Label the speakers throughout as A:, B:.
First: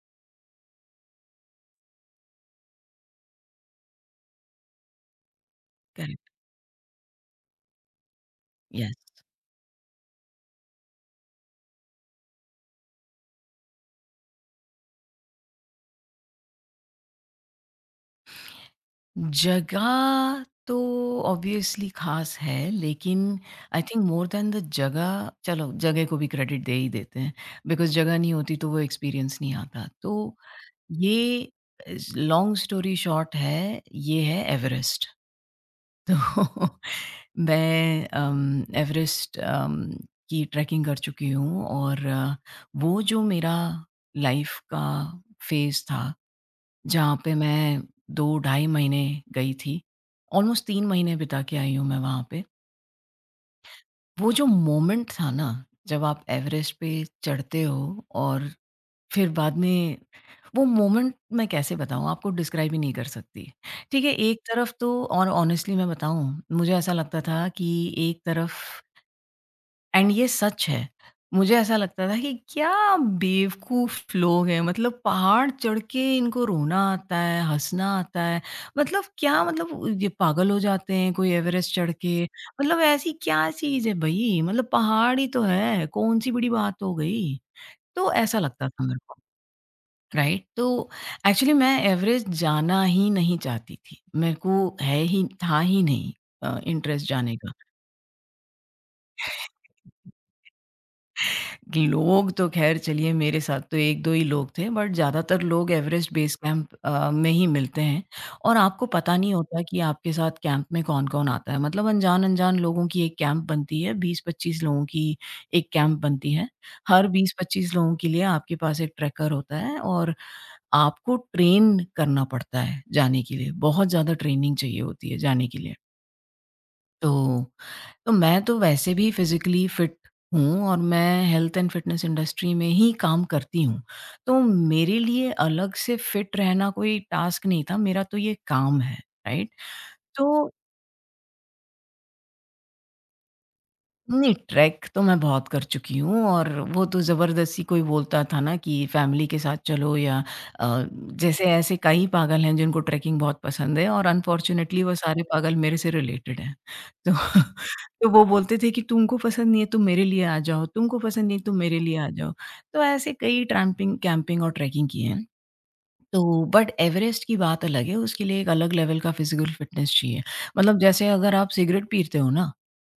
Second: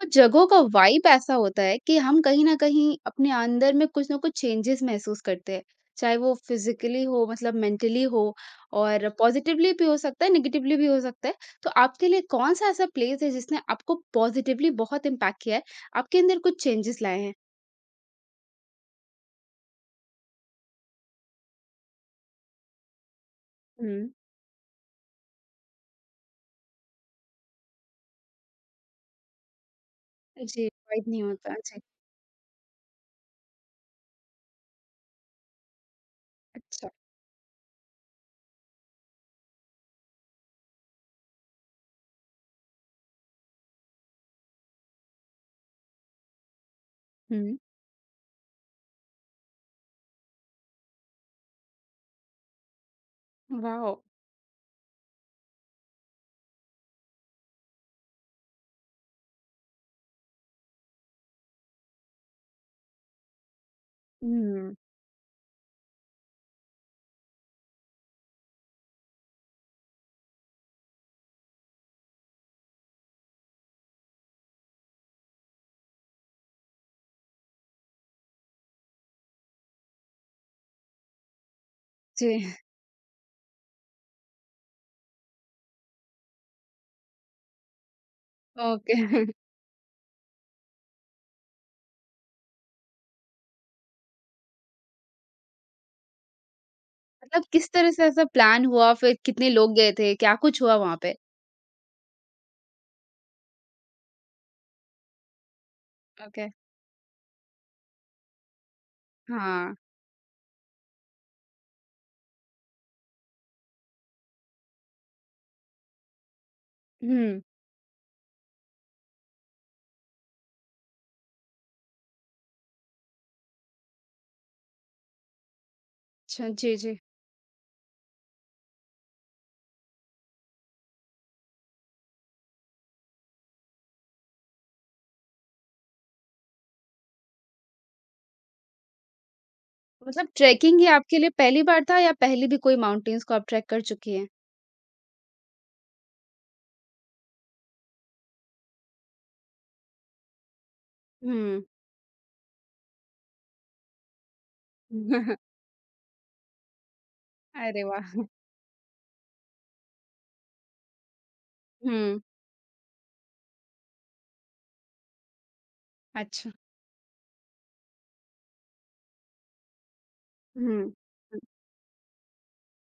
A: कुछ जगहों का वाइब ऐसा होता है कि हम कहीं न कहीं अपने अंदर में कुछ ना कुछ चेंजेस महसूस करते हैं। चाहे
B: करेक्ट,
A: वो फिज़िकली हो मतलब मेंटली हो।
B: यस।
A: और पॉज़िटिवली भी हो सकता है, नेगेटिवली भी हो सकता है। तो आपके लिए कौन-सा ऐसा प्लेस है जिसने आपको पॉज़िटिवली बहुत इम्पैक्ट किया है? आपके अंदर कुछ चेंजेस लाए हैं?
B: जगह तो ऑब्वियसली ख़ास है, लेकिन आई थिंक
A: हुँ।
B: मोर दैन द जगह चलो, जगह को भी क्रेडिट दे ही देते हैं, बिकॉज़ जगह नहीं होती तो वो एक्सपीरियंस नहीं आता। तो
A: जी, वाइब नहीं
B: ये
A: होता। जी।
B: इज़ लॉन्ग स्टोरी शॉर्ट है, ये है एवरेस्ट। तो
A: अच्छा।
B: मैं एवरेस्ट की ट्रैकिंग कर चुकी हूँ और वो जो मेरा लाइफ़ का फ़ेज़ था जहाँ पे
A: हुँ।
B: मैं 2 ढाई महीने गई थी। ऑलमोस्ट 3 महीने बिता के आई हूँ मैं वहाँ पे।
A: वॉव!
B: वो जो मोमेंट था ना, जब आप एवरेस्ट पे चढ़ते हो और फिर बाद में वो मोमेंट मैं कैसे बताऊँ आपको डिस्क्राइब ही नहीं कर सकती। ठीक है, एक तरफ
A: हुँ।
B: तो और ऑनेस्टली मैं बताऊँ, मुझे ऐसा लगता था कि एक तरफ एंड ये सच है। मुझे ऐसा लगता था कि क्या बेवकूफ़ लोग हैं, मतलब पहाड़ चढ़ के इनको रोना आता है, हँसना आता है। मतलब क्या मतलब ये पागल हो जाते हैं कोई एवरेस्ट चढ़ के,
A: जी,
B: मतलब ऐसी क्या चीज़ है भई? मतलब पहाड़ ही तो है, कौन-सी बड़ी बात हो गई? तो ऐसा लगता था
A: ओके।
B: मेरे को, राइट? तो एक्चुअली मैं एवरेस्ट जाना ही नहीं चाहती थी। मेरे को है ही था ही नहीं इंटरेस्ट जाने
A: मतलब
B: का।
A: किस तरह से ऐसा प्लान हुआ? फिर कितने लोग गए थे? क्या कुछ हुआ वहाँ पे?
B: लोग तो ख़ैर चलिए मेरे साथ तो 1-2 ही लोग थे बट ज़्यादातर लोग एवरेस्ट बेस
A: ओके,
B: कैंप में ही मिलते हैं और आपको पता नहीं होता
A: हाँ।
B: कि आपके साथ कैंप में कौन-कौन आता है। मतलब अनजान-अनजान लोगों की एक कैंप बनती है, 20-25 लोगों की एक कैंप बनती है। हर
A: हुँ।
B: 20-25 लोगों के लिए आपके पास एक ट्रैकर होता है और आपको ट्रेन करना पड़ता है जाने के लिए। बहुत ज़्यादा ट्रेनिंग चाहिए होती है जाने के लिए।
A: अच्छा, जी, जी।
B: तो मैं तो वैसे भी फिज़िकली फ़िट हूँ और मैं हेल्थ एंड फ़िटनेस इंडस्ट्री में ही काम करती हूँ। तो मेरे लिए अलग से फ़िट रहना कोई टास्क नहीं था, मेरा तो ये काम है, राइट?
A: मतलब
B: तो
A: ट्रैकिंग ही आपके लिए पहली बार था या पहले भी कोई माउंटेन्स को आप ट्रैक कर चुकी हैं?
B: नहीं, ट्रैक तो मैं बहुत कर चुकी हूँ और वो तो ज़बरदस्ती कोई बोलता था ना कि फैमिली के साथ चलो या जैसे
A: हुँ।
B: ऐसे कई पागल हैं जिनको ट्रैकिंग बहुत पसंद है और अनफॉर्च्युनेटली वो सारे पागल मेरे से रिलेटेड हैं। तो
A: अरे
B: तो
A: वाह!
B: वो बोलते थे कि तुमको पसंद नहीं है तुम मेरे लिए आ जाओ, तुमको पसंद नहीं है तुम मेरे लिए आ
A: हुँ,
B: जाओ। तो ऐसे कई ट्रैम्पिंग कैंपिंग और ट्रैकिंग की है। तो
A: अच्छा।
B: बट एवरेस्ट की बात अलग है, उसके लिए एक अलग लेवल का फिज़िकल फ़िटनेस चाहिए। मतलब
A: हुँ।
B: जैसे अगर आप सिगरेट पीते हो ना,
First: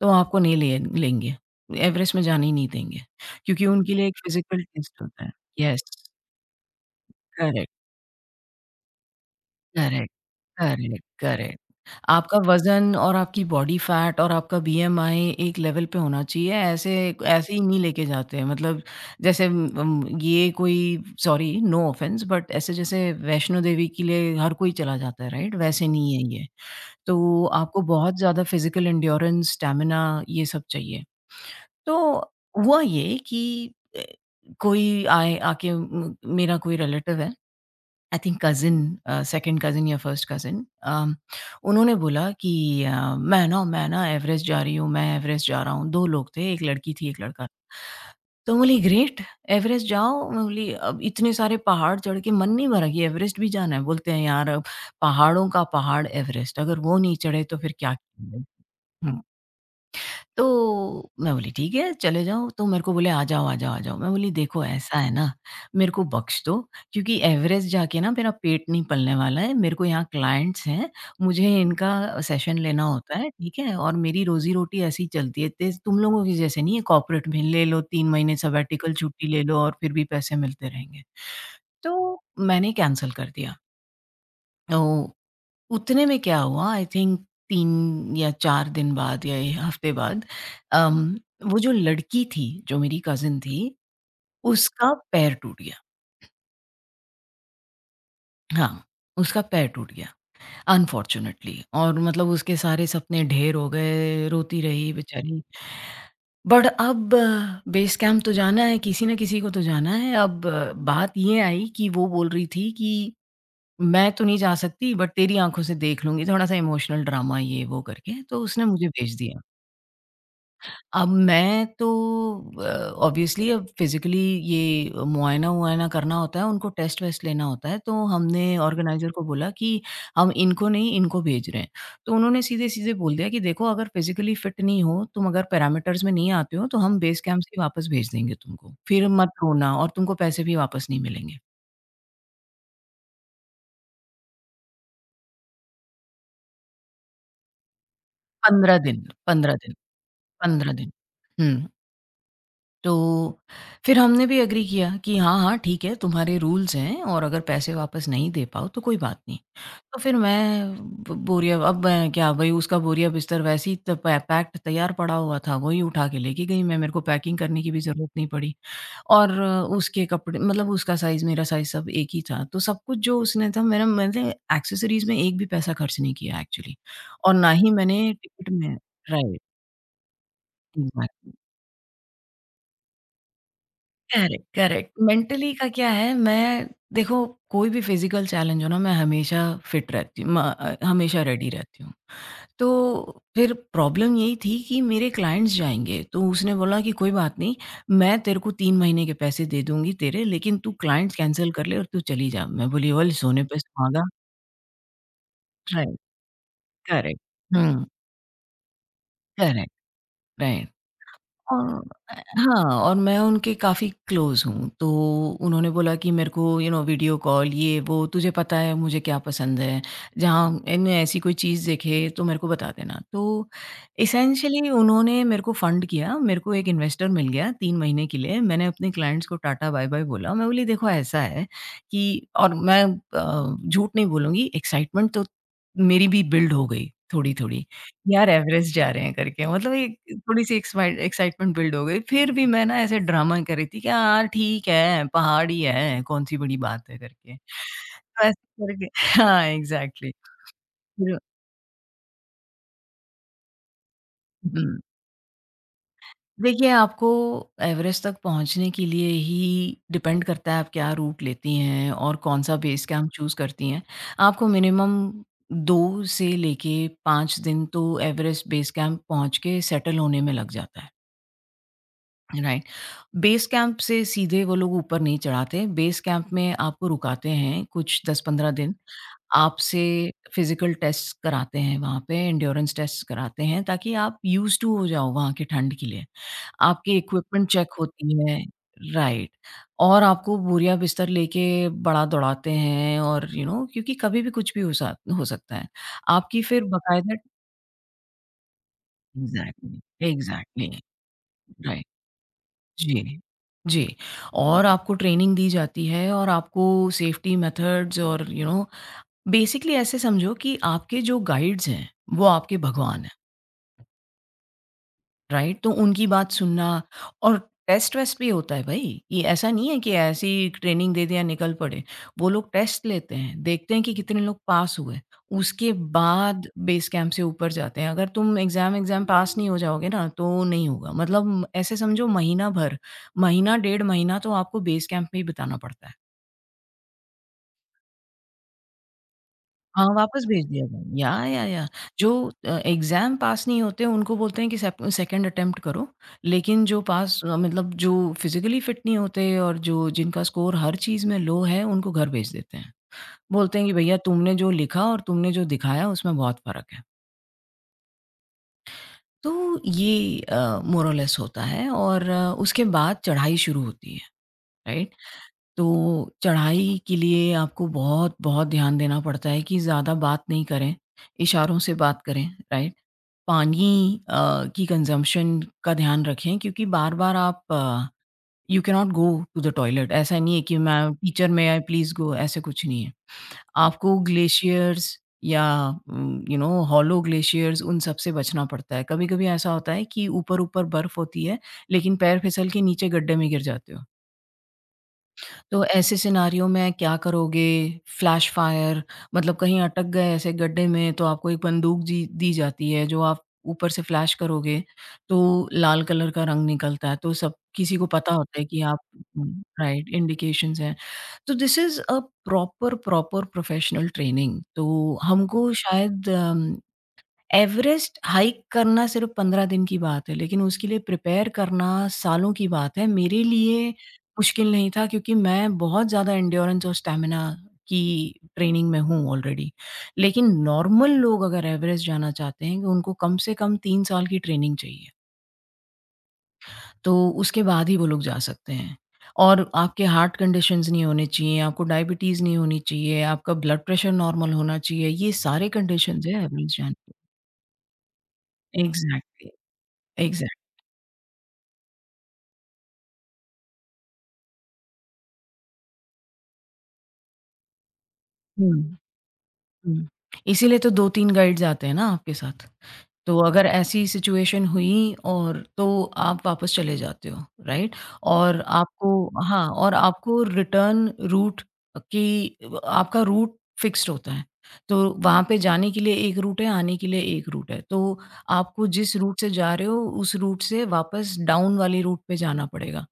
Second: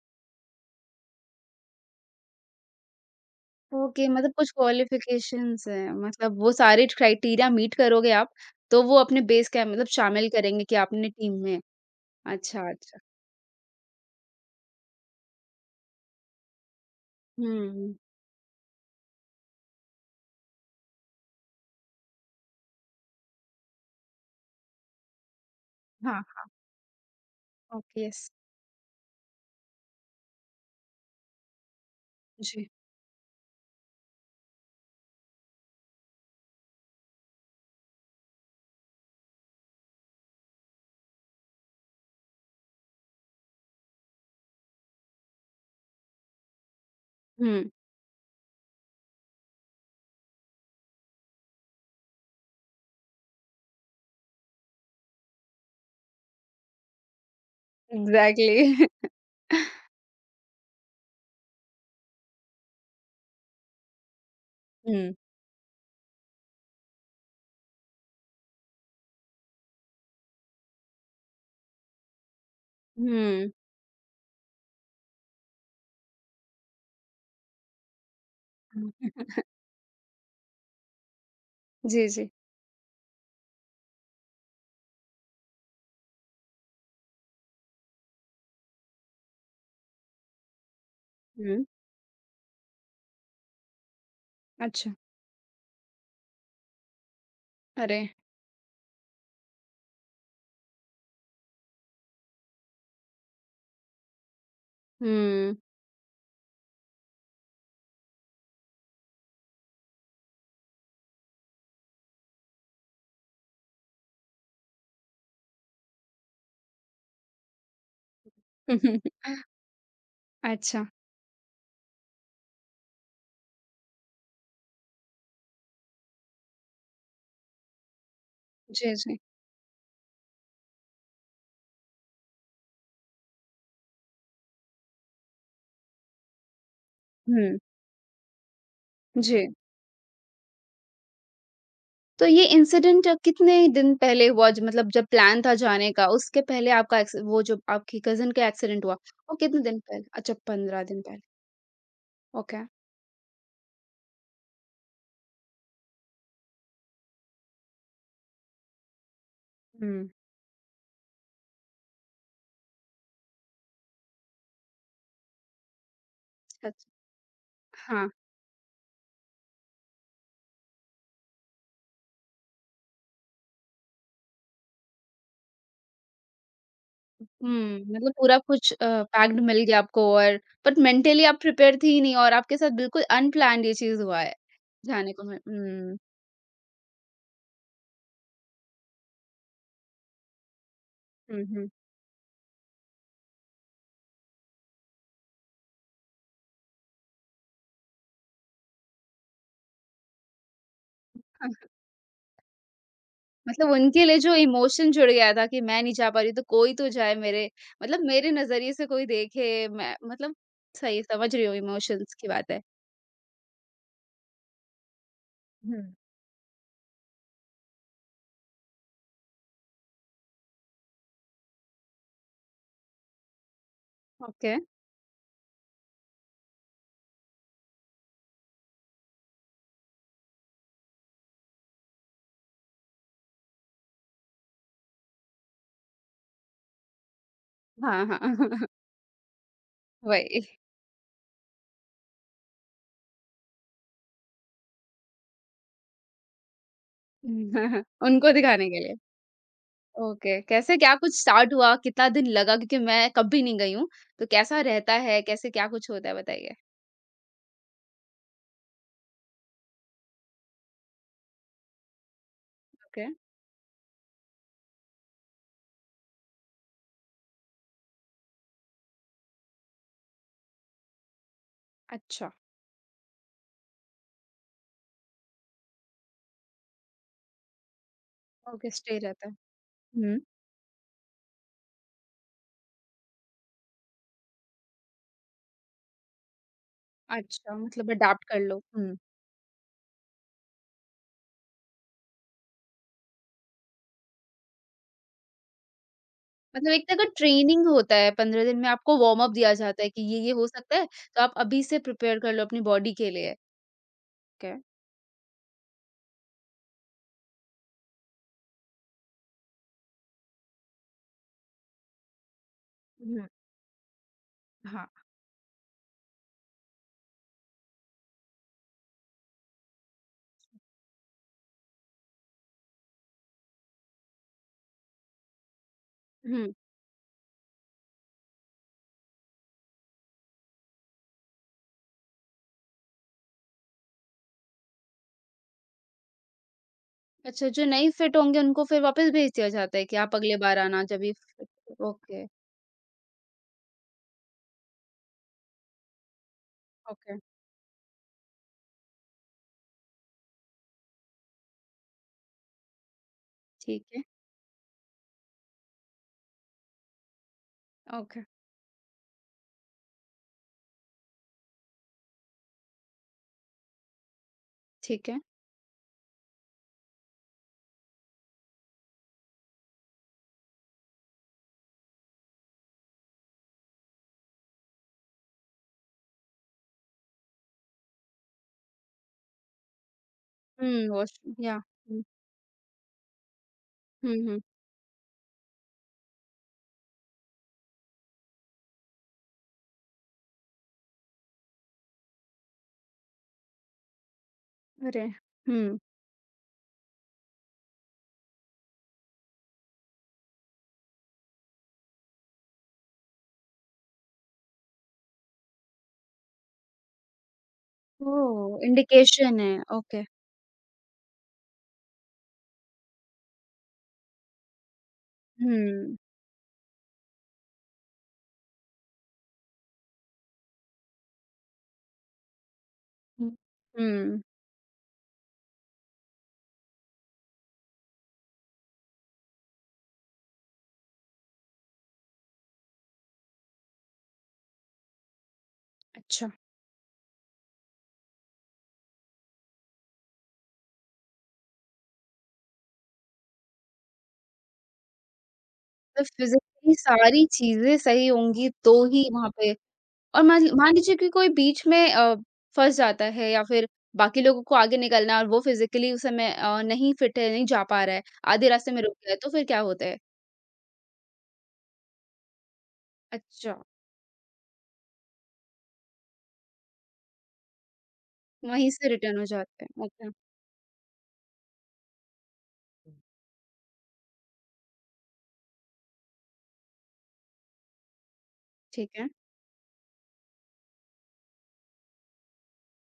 B: तो आपको नहीं ले लेंगे, एवरेस्ट में जाने ही नहीं देंगे, क्योंकि उनके
A: ओके,
B: लिए एक
A: मतलब कुछ
B: फिज़िकल टेस्ट होता है।
A: क्वालिफ़िकेशंस
B: यस,
A: हैं, मतलब वो सारे क्राइटेरिया
B: करेक्ट,
A: मीट करोगे आप, तो वो अपने बेस कैंप मतलब
B: करेक्ट,
A: शामिल करेंगे कि
B: करेक्ट,
A: आपने टीम में।
B: करेक्ट। आपका
A: अच्छा,
B: वज़न
A: अच्छा।
B: और आपकी बॉडी फैट और आपका बीएमआई एक लेवल पे होना चाहिए, ऐसे ऐसे ही नहीं
A: हुँ,
B: लेके जाते हैं। मतलब जैसे ये कोई सॉरी नो ऑफेंस बट ऐसे जैसे वैष्णो देवी के लिए हर कोई चला जाता है, राइट? वैसे नहीं
A: हाँ,
B: है ये। तो आपको
A: ओके,
B: बहुत
A: यस।
B: ज़्यादा फिज़िकल एंड्योरेंस, स्टैमिना ये सब चाहिए। तो
A: जी।
B: हुआ ये कि अ, कोई आए आके मेरा कोई रिलेटिव है I think cousin second cousin या फर्स्ट कज़िन अम, उन्होंने बोला कि मैं ना एवरेस्ट जा रही हूँ, मैं एवरेस्ट जा रहा हूँ।" 2 लोग थे, 1 लड़की थी, 1 लड़का।
A: हुँ,
B: तो मैं बोली, "ग्रेट! एवरेस्ट जाओ।" मैं बोली, "अब इतने सारे पहाड़ चढ़ के मन नहीं भरा कि एवरेस्ट भी जाना है?" बोलते हैं, "यार, अब पहाड़ों का पहाड़ एवरेस्ट, अगर वो नहीं चढ़े तो फिर क्या?" हुँ।
A: एग्ज़ैक्टली।
B: तो मैं बोली ठीक है चले जाओ, तो मेरे को बोले आ जाओ, आ जाओ, आ जाओ। मैं बोली देखो ऐसा है
A: हुँ,
B: ना, मेरे को बख्श दो क्योंकि एवरेस्ट जाके ना मेरा पेट नहीं पलने वाला है। मेरे को यहाँ क्लाइंट्स हैं, मुझे इनका सेशन लेना होता है,
A: हुँ।
B: ठीक है? और मेरी रोज़ी-रोटी ऐसी ही चलती है। तेज़ तुम लोगों की जैसे नहीं है कॉर्पोरेट में ले लो 3 महीने सबैटिकल छुट्टी ले लो और फिर भी पैसे मिलते रहेंगे।
A: जी,
B: तो
A: जी।
B: मैंने कैंसल कर दिया। तो उतने में क्या हुआ आई थिंक 3 या 4 दिन बाद या 1 हफ्ते बाद अम, वो
A: हुँ,
B: जो लड़की थी, जो मेरी कज़िन थी, उसका
A: अच्छा।
B: पैर टूट गया।
A: अरे!
B: हाँ, उसका पैर टूट गया अनफॉर्च्यूनेटली और मतलब उसके सारे सपने ढेर हो गए, रोती रही बेचारी।
A: हुँ।
B: बट अब बेस कैंप तो जाना है, किसी न किसी को तो जाना है। अब बात ये आई कि वो बोल रही थी कि मैं तो नहीं जा सकती बट तेरी आँखों से देख लूँगी, थोड़ा-सा इमोशनल ड्रामा ये वो करके, तो उसने मुझे भेज दिया।
A: अच्छा,
B: अब मैं तो अ, ऑब्वियसली अब फिज़िकली ये मुआयना-वुआयना करना होता है, उनको टेस्ट-वेस्ट लेना होता है, तो हमने
A: जी,
B: ऑर्गेनाइज़र
A: जी।
B: को बोला कि हम इनको नहीं, इनको भेज रहे हैं। तो उन्होंने सीधे-सीधे बोल दिया कि देखो अगर फिज़िकली फिट नहीं हो, तुम अगर पैरामीटर्स में नहीं आते हो, तो हम बेस कैंप से
A: हुँ,
B: ही वापस भेज देंगे तुमको। फिर मत
A: जी।
B: रोना और तुमको पैसे भी वापस नहीं मिलेंगे।
A: तो ये इंसिडेंट कितने दिन पहले हुआ ज मतलब जब प्लान था जाने का, उसके पहले आपका एक्स वो जो आपकी कज़िन का
B: 15
A: एक्सीडेंट हुआ,
B: दिन,
A: वो
B: 15
A: कितने
B: दिन,
A: दिन पहले? अच्छा,
B: 15
A: 15
B: दिन।
A: दिन पहले,
B: हुँ।
A: ओके।
B: तो फिर हमने भी एग्री किया कि हाँ, हाँ, ठीक है तुम्हारे रूल्स हैं और अगर पैसे वापस नहीं दे पाओ तो कोई बात नहीं। तो
A: हुँ,
B: फिर मैं ब बोरिया अब मैं क्या भई उसका बोरिया बिस्तर वैसे ही त पै पैक्ड तैयार पड़ा हुआ था, वही उठा के लेके गई मैं,
A: अच्छा।
B: मेरे को पैकिंग करने की भी
A: हाँ।
B: ज़रूरत नहीं पड़ी और उसके कपड़े मतलब उसका साइज़, मेरा साइज़ सब एक ही था। तो सब कुछ जो उसने था मेरा मैंने एक्सेसरीज़ में एक भी पैसा खर्च नहीं किया एक्चुअली और ना ही
A: हुँ, मतलब
B: मैंने
A: पूरा
B: टिकट में
A: कुछ पैक्ड
B: राइट,
A: मिल गया आपको। और बट मेंटली
B: एग्ज़ैक्टली।
A: आप प्रिपेयर थी ही नहीं और आपके साथ बिल्कुल अनप्लान्ड ये चीज़ हुआ है।
B: Correct, correct.
A: जाने को मिल
B: मेंटली का क्या
A: हुँ,
B: है मैं देखो कोई भी फिज़िकल चैलेंज हो ना मैं हमेशा फिट रहती हूँ, हमेशा
A: हुँ,
B: रेडी
A: हुँ।
B: रहती हूँ। तो फिर प्रॉब्लम यही थी कि मेरे क्लाइंट्स जाएँगे, तो उसने बोला कि कोई बात नहीं, मैं तेरे को 3 महीने के पैसे दे दूँगी तेरे लेकिन तू क्लाइंट्स कैंसल कर ले और तू चली जा। मैं बोली, "ओल सोने पे
A: मतलब उनके
B: सुहागा।"
A: लिए जो इमोशन जुड़ गया था कि मैं नहीं
B: राइट,
A: जा पा रही हूँ, तो कोई तो जाए
B: करेक्ट।
A: मेरे,
B: हुँ,
A: मतलब मेरे नज़रिए से कोई देखे।
B: करेक्ट,
A: मैं मतलब
B: राइट।
A: सही समझ रही हूँ,
B: हाँ,
A: इमोशंस की बात है।
B: हाँ और मैं उनके काफ़ी क्लोज़ हूँ, तो उन्होंने
A: हुँ।
B: बोला कि मेरे को वीडियो कॉल ये वो तुझे पता है मुझे क्या पसंद है, जहाँ इनने ऐसी कोई चीज़ देखे तो मेरे को बता देना। तो
A: ओके।
B: एसेंशियली उन्होंने मेरे को फंड किया, मेरे को एक इन्वेस्टर मिल गया 3 महीने के लिए, मैंने अपने क्लाइंट्स को टाटा बाय-बाय बोला, मैं बोली देखो ऐसा है कि और मैं झूठ नहीं बोलूँगी एक्साइटमेंट तो मेरी भी बिल्ड हो गई थोड़ी-थोड़ी।
A: हाँ,
B: यार
A: हाँ।
B: एवरेस्ट जा रहे हैं करके मतलब एक
A: वही।
B: थोड़ी-सी एक्समाइट एक्साइटमेंट बिल्ड हो गई। फिर भी मैं ना ऐसे ड्रामा कर रही थी कि हाँ, ठीक है, पहाड़ ही है, कौन सी बड़ी बात है करके। तो
A: उनको
B: ऐसे
A: दिखाने के
B: करके
A: लिए।
B: हाँ, एग्ज़ैक्टली
A: ओके, कैसे क्या कुछ
B: फिर
A: स्टार्ट हुआ? कितना दिन लगा? क्योंकि मैं कभी नहीं गई हूँ, तो कैसा
B: हुँ।
A: रहता है? कैसे क्या कुछ होता है बताइए?
B: देखिए, आपको एवरेस्ट तक पहुँचने के लिए ही डिपेंड करता है आप क्या रूट लेती हैं और कौन-सा बेस
A: ओके,
B: कैंप चूज़ करती हैं। आपको मिनिमम 2 से लेके 5 दिन तो एवरेस्ट बेस कैंप पहुँच के सेटल होने में लग जाता है।
A: अच्छा।
B: राइट। बेस कैंप से सीधे वो लोग ऊपर नहीं चढ़ाते। बेस कैंप में आपको रुकाते हैं कुछ 10-15
A: ओके,
B: दिन।
A: स्टे रहता है।
B: आपसे
A: हुँ।
B: फिज़िकल टेस्ट्स कराते हैं वहाँ पे, एंड्योरेंस टेस्ट्स कराते हैं ताकि आप यूज़्ड टू हो जाओ वहाँ की ठंड के लिए। आपकी इक्विपमेंट
A: अच्छा,
B: चेक
A: मतलब
B: होती
A: अडैप्ट कर
B: है
A: लो। हुँ।
B: राइट और आपको बोरिया बिस्तर लेके बड़ा दौड़ाते हैं और यू you नो know, क्योंकि कभी भी कुछ भी हो सकता है। आपकी फिर
A: मतलब एक तरह का
B: बाकायदा
A: ट्रेनिंग होता है। 15 दिन में आपको वार्म अप दिया
B: एग्ज़ैक्टली,
A: जाता है कि ये हो
B: एग्ज़ैक्टली,
A: सकता है, तो आप अभी से
B: राइट।
A: प्रिपेयर कर लो अपनी बॉडी के
B: जी,
A: लिए।
B: जी।
A: क्या
B: और आपको ट्रेनिंग दी जाती है और आपको सेफ्टी मेथड्स और बेसिकली ऐसे समझो कि आपके जो गाइड्स हैं, वो आपके भगवान हैं।
A: हुँ, हाँ।
B: राइट? तो उनकी बात सुनना और टेस्ट-वेस्ट भी होता है भई। ये ऐसा नहीं है कि ऐसे ही ट्रेनिंग दे दिया निकल पड़े। वो लोग टेस्ट लेते हैं, देखते हैं कि कितने लोग पास हुए। उसके बाद
A: हुँ।
B: बेस कैंप से ऊपर जाते हैं। अगर तुम एग्ज़ाम एग्ज़ाम पास नहीं हो जाओगे ना तो नहीं होगा। मतलब ऐसे समझो महीना भर, महीना डेढ़ महीना तो आपको बेस कैंप में ही बिताना पड़ता है।
A: अच्छा, जो नहीं फिट होंगे उनको फिर वापस भेज दिया जाता है
B: हाँ,
A: कि आप
B: वापस
A: अगले
B: भेज
A: बार
B: दिया था।
A: आना जब भी
B: याह! याह! याह!
A: फिट।
B: जो
A: ओके,
B: एग्ज़ाम पास नहीं होते उनको बोलते हैं कि सेप सेकंड अटेम्प्ट करो, लेकिन जो
A: ओके,
B: पास मतलब जो फ़िज़िकली फ़िट नहीं होते और जो जिनका स्कोर हर चीज़ में लो है, उनको घर भेज देते हैं। बोलते हैं कि
A: ठीक
B: भैया
A: है।
B: तुमने जो लिखा और तुमने जो दिखाया उसमें बहुत फ़र्क है।
A: ओके।
B: तो ये मोर और लेस होता है और उसके बाद चढ़ाई शुरू होती है, राइट?
A: ठीक है।
B: तो चढ़ाई के लिए आपको बहुत-बहुत ध्यान देना पड़ता है कि ज़्यादा बात नहीं करें, इशारों से बात करें, राइट? पानी की कंज़म्पशन का ध्यान रखें क्योंकि बार-बार आप you can not go to the toilet. ऐसा नहीं है कि
A: हुँ,
B: मैं टीचर,
A: वॉशरूम
B: मे
A: या
B: आई प्लीज़
A: हुँ,
B: गो, ऐसा कुछ नहीं है। आपको
A: हुँ, हुँ।
B: ग्लेशियर्स या यू नो हॉलो ग्लेशियर्स, उन सब से बचना पड़ता है। कभी-कभी ऐसा होता है कि ऊपर-ऊपर बर्फ़ होती है, लेकिन पैर फिसल के नीचे गड्ढे में गिर जाते हो।
A: अरे!
B: तो
A: हुँ।
B: ऐसे सिनेरियो में क्या करोगे? फ्लैश फायर मतलब कहीं अटक गए ऐसे गड्ढे में तो आपको एक बंदूक जी दी जाती है जो आप ऊपर से फ्लैश करोगे तो लाल कलर का रंग निकलता है। तो सब किसी को पता होता है
A: ओह!
B: कि आप।
A: इंडिकेशन
B: हुँ,
A: है।
B: Right,
A: okay.
B: इंडिकेशंस हैं। तो this is a proper professional training. तो हमको
A: हुँ।
B: शायद अम एवरेस्ट हाइक करना सिर्फ़ 15 दिन की बात है, लेकिन उसके लिए प्रिपेयर करना सालों की बात है। मेरे
A: हुँ।
B: लिए
A: हुँ,
B: मुश्किल नहीं था क्योंकि मैं बहुत ज़्यादा एंड्योरेंस और स्टैमिना की ट्रेनिंग में हूँ ऑलरेडी। लेकिन नॉर्मल लोग अगर एवरेस्ट जाना चाहते हैं, तो उनको कम से कम 3 साल की ट्रेनिंग चाहिए,
A: अच्छा।
B: तो उसके बाद ही वो लोग जा सकते हैं। और आपके हार्ट कंडीशंस नहीं होने चाहिए, आपको डायबिटीज़ नहीं होनी चाहिए, आपका ब्लड प्रेशर नॉर्मल होना चाहिए। ये सारे
A: तो
B: कंडीशंस हैं एवरेस्ट जाने
A: फिज़िकली
B: के।
A: सारी चीज़ें सही होंगी तो ही वहाँ
B: एग्ज़ैक्टली,
A: पे। और
B: एग्ज़ैक्टली।
A: मान मान लीजिए कि कोई बीच में फँस जाता है, या फिर बाकी लोगों को आगे निकलना है और वो फिज़िकली उस समय नहीं फिट है, नहीं जा पा रहा है, आधे रास्ते
B: हुँ,
A: में रुक गया है, तो फिर क्या होता
B: हुँ।
A: है?
B: इसीलिए तो 2-3 गाइड्स आते हैं ना आपके साथ। तो अगर
A: अच्छा,
B: ऐसी सिचुएशन हुई और तो आप वापस चले जाते हो, राइट? और
A: वहीं से रिटर्न
B: आपको,
A: हो
B: हाँ,
A: जाते
B: और
A: हैं। ओके,
B: आपको रिटर्न रूट की, आपका रूट फिक्स्ड होता है। तो वहाँ पे जाने के लिए एक रूट है, आने के लिए एक रूट है। तो आपको
A: ठीक
B: जिस
A: है।
B: रूट से जा रहे हो, उस रूट से वापस डाउन वाले रूट पे जाना पड़ेगा।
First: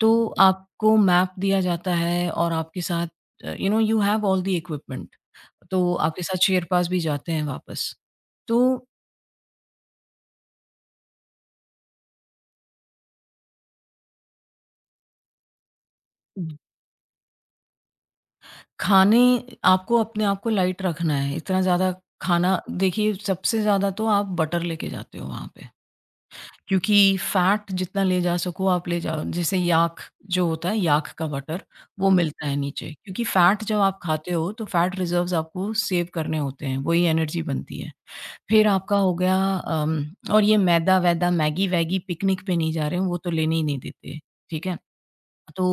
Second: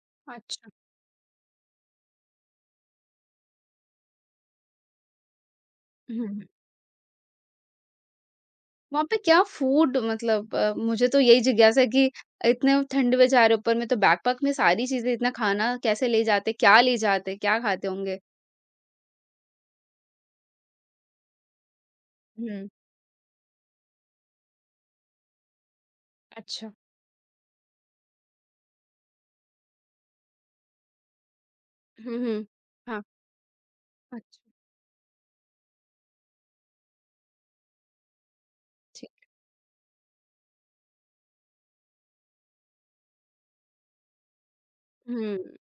B: तो
A: अच्छा।
B: आपको मैप दिया जाता है और आपके साथ you know you have all the equipment. तो आपके
A: हुँ,
B: साथ
A: हुँ।
B: शेर-पास भी जाते हैं वापस। तो
A: वहाँ पे क्या फूड, मतलब मुझे तो यही जिज्ञासा है कि इतने ठंड में जा रहे हो, ऊपर में तो बैकपैक में सारी चीज़ें, इतना खाना कैसे ले जाते, क्या खाते होंगे?
B: खाने, आपको अपने आप को लाइट रखना है, इतना ज़्यादा खाना।
A: हुँ,
B: देखिए सबसे ज़्यादा तो आप बटर लेके जाते हो वहाँ पे,
A: अच्छा।
B: क्योंकि फैट जितना ले जा सको आप ले जाओ। जैसे याक जो होता है, याक का बटर, वो
A: हुँ, हुँ।
B: मिलता है नीचे,
A: हाँ,
B: क्योंकि फैट जब आप खाते
A: अच्छा,
B: हो तो फैट रिज़र्व्स आपको सेव करने होते हैं, वही एनर्जी बनती है। फिर आपका हो
A: ठीक।
B: गया, और ये मैदा-वैदा, मैगी-वैगी, पिकनिक पे नहीं जा रहे हैं, वो तो लेने ही नहीं देते, ठीक है?
A: हुँ,
B: तो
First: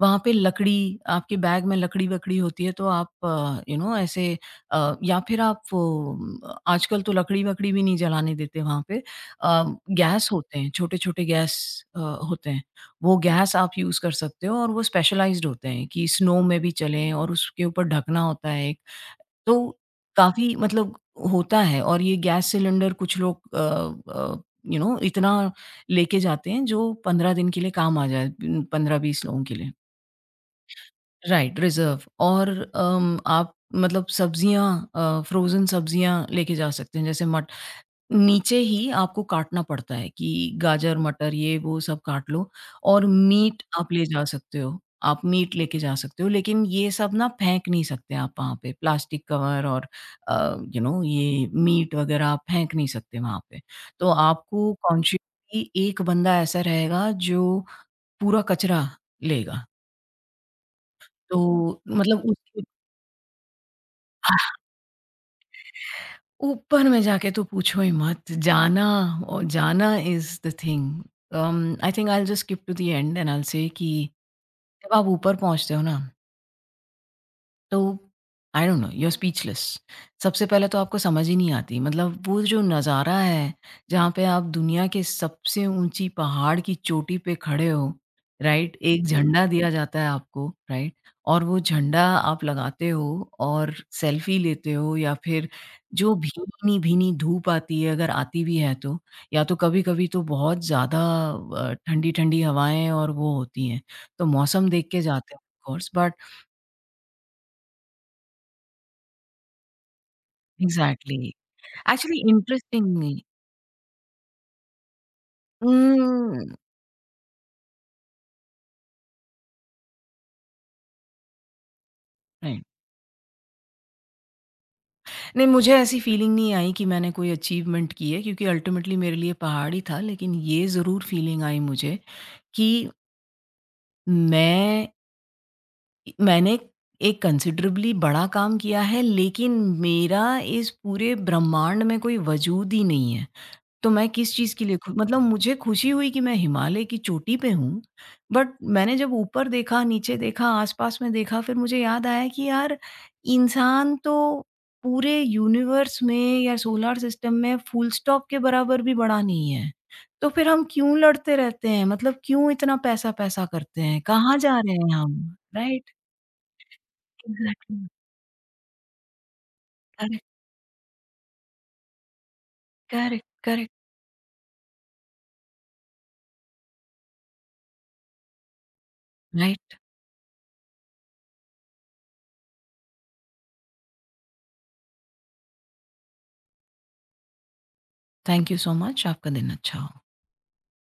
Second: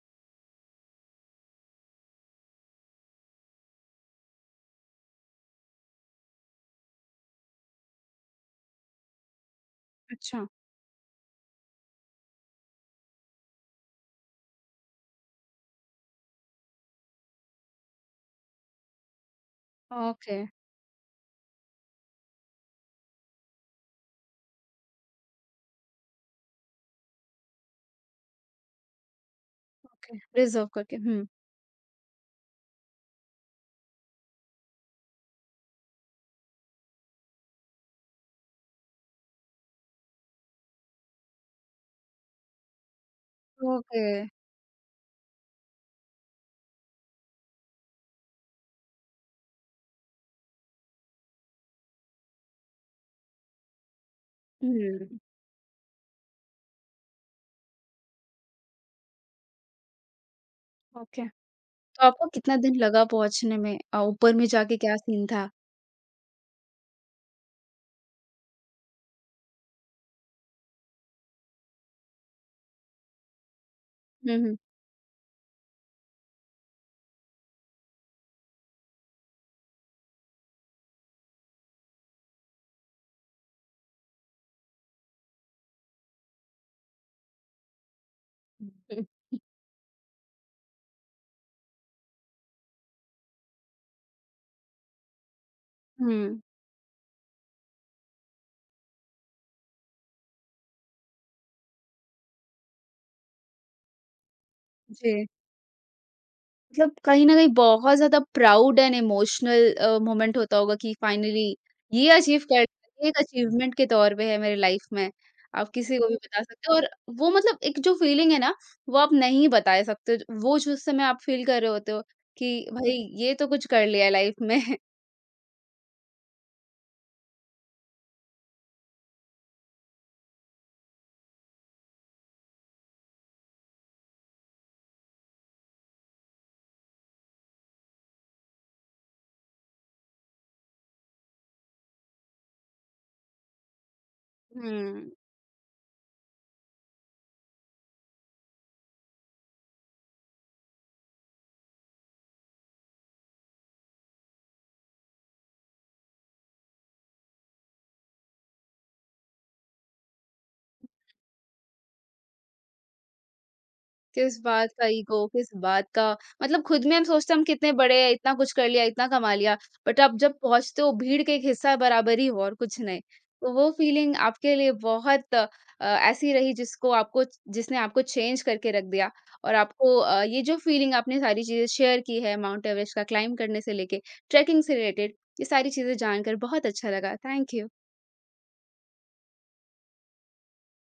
B: वहाँ पे लकड़ी, आपके बैग में लकड़ी-वकड़ी होती है तो आप यू नो ऐसे या फिर आप वो अम, आजकल तो लकड़ी-वकड़ी भी नहीं जलाने देते वहाँ पे। गैस
A: अच्छा,
B: होते हैं, छोटे-छोटे गैस होते हैं। वो गैस आप यूज़ कर सकते हो और वो स्पेशलाइज़्ड होते हैं कि स्नो में भी चलें, और उसके ऊपर ढकना होता है एक। तो
A: ओके।
B: काफ़ी मतलब होता है और ये गैस सिलेंडर कुछ लोग अ, यू नो इतना लेके जाते हैं जो 15 दिन के लिए काम आ जाए, 15-20 लोगों के लिए।
A: ओके, रिज़र्व करके, हुँ।
B: राइट, रिज़र्व और आप मतलब सब्जियाँ, फ्रोज़न सब्जियाँ लेके जा सकते हैं, जैसे मटर। नीचे ही आपको काटना पड़ता है कि गाजर, मटर, ये वो सब काट लो, और मीट आप
A: ओके।
B: ले जा सकते हो। आप मीट लेके जा सकते हो लेकिन ये सब ना फेंक नहीं सकते आप वहाँ पे। प्लास्टिक कवर और यू नो ये मीट वग़ैरह आप फेंक नहीं सकते वहाँ पे। तो आपको
A: हुँ,
B: कॉन्शियसली एक बंदा ऐसा रहेगा जो पूरा कचरा लेगा।
A: ओके।
B: तो
A: तो
B: मतलब
A: आपको कितना
B: उसके
A: दिन लगा पहुँचने में? ऊपर में जाके क्या सीन था?
B: ऊपर में जाके तो पूछो ही मत, जाना और जाना is the thing. I think I will just skip to the end and I will say कि
A: हुँ, हुँ।
B: जब आप ऊपर पहुँचते हो ना, तो I don't know, you are speechless. सबसे पहले तो आपको समझ ही नहीं आती, मतलब वो जो नज़ारा है, जहाँ पे आप दुनिया के सबसे ऊँची पहाड़ की चोटी पे खड़े हो, राइट?
A: हुँ,
B: एक जी झंडा दिया जाता है आपको, राइट? और वो झंडा आप लगाते हो और सेल्फ़ी लेते हो, या फिर जो
A: हुँ।
B: भीनी-भीनी धूप आती है, अगर आती भी है तो, या तो कभी-कभी तो बहुत ज़्यादा ठंडी-ठंडी हवाएँ और वो होती हैं, तो मौसम देख के
A: जी।
B: जाते हैं ऑफ़ कोर्स, बट
A: मतलब कहीं न कहीं बहुत ज़्यादा प्राउड एंड इमोशनल मोमेंट होता होगा कि
B: एग्ज़ैक्टली।
A: फाइनली ये
B: एक्चुअली
A: अचीव कर लिया, ये
B: इंटरेस्टिंगली,
A: एक अचीवमेंट के तौर पे है मेरे लाइफ़ में। आप किसी को भी बता
B: हुँ,
A: सकते हो और वो मतलब एक जो फीलिंग है ना, वो आप नहीं बता सकते हो। वो जो उस समय आप फील कर रहे होते हो कि
B: राइट।
A: भई ये तो कुछ कर लिया लाइफ़ में।
B: नहीं, मुझे ऐसी फीलिंग नहीं आई कि मैंने कोई अचीवमेंट की है, क्योंकि अल्टीमेटली मेरे लिए पहाड़ ही था। लेकिन ये ज़रूर फीलिंग आई मुझे कि मैं मैंने एक कंसिडरेबली बड़ा काम किया है, लेकिन मेरा इस पूरे ब्रह्मांड में कोई वजूद ही नहीं है। तो मैं किस चीज़ के लिए खु,
A: हुँ।
B: मतलब मुझे खुशी हुई कि मैं हिमालय की चोटी पे हूँ, बट मैंने जब ऊपर देखा, नीचे देखा, आस-पास में देखा, फिर मुझे याद आया कि यार, इंसान तो पूरे यूनिवर्स में या सोलर सिस्टम में फुल स्टॉप के बराबर भी बड़ा नहीं है। तो फिर हम क्यों लड़ते रहते हैं? मतलब क्यों इतना पैसा-पैसा करते हैं?
A: किस
B: कहाँ जा
A: बात
B: रहे
A: का
B: हैं
A: ईगो,
B: हम?
A: किस बात
B: राइट,
A: का मतलब, खुद में हम सोचते हैं हम कितने
B: एग्ज़ैक्टली,
A: बड़े हैं, इतना कुछ कर लिया, इतना कमा लिया, बट आप
B: करेक्ट,
A: जब पहुँचते हो भीड़ के एक हिस्सा बराबर ही हो और कुछ नहीं।
B: करेक्ट,
A: तो वो
B: करेक्ट,
A: फीलिंग आपके लिए बहुत ऐसी रही, जिसको आपको जिसने आपको चेंज करके रख दिया। और
B: राइट।
A: आपको ये जो फीलिंग, आपने सारी चीज़ें शेयर की है माउंट एवरेस्ट का क्लाइंब करने से लेके ट्रैकिंग से रिलेटेड, ये सारी चीज़ें जानकर बहुत अच्छा लगा। Thank you.
B: Thank you so much. आपका दिन अच्छा हो।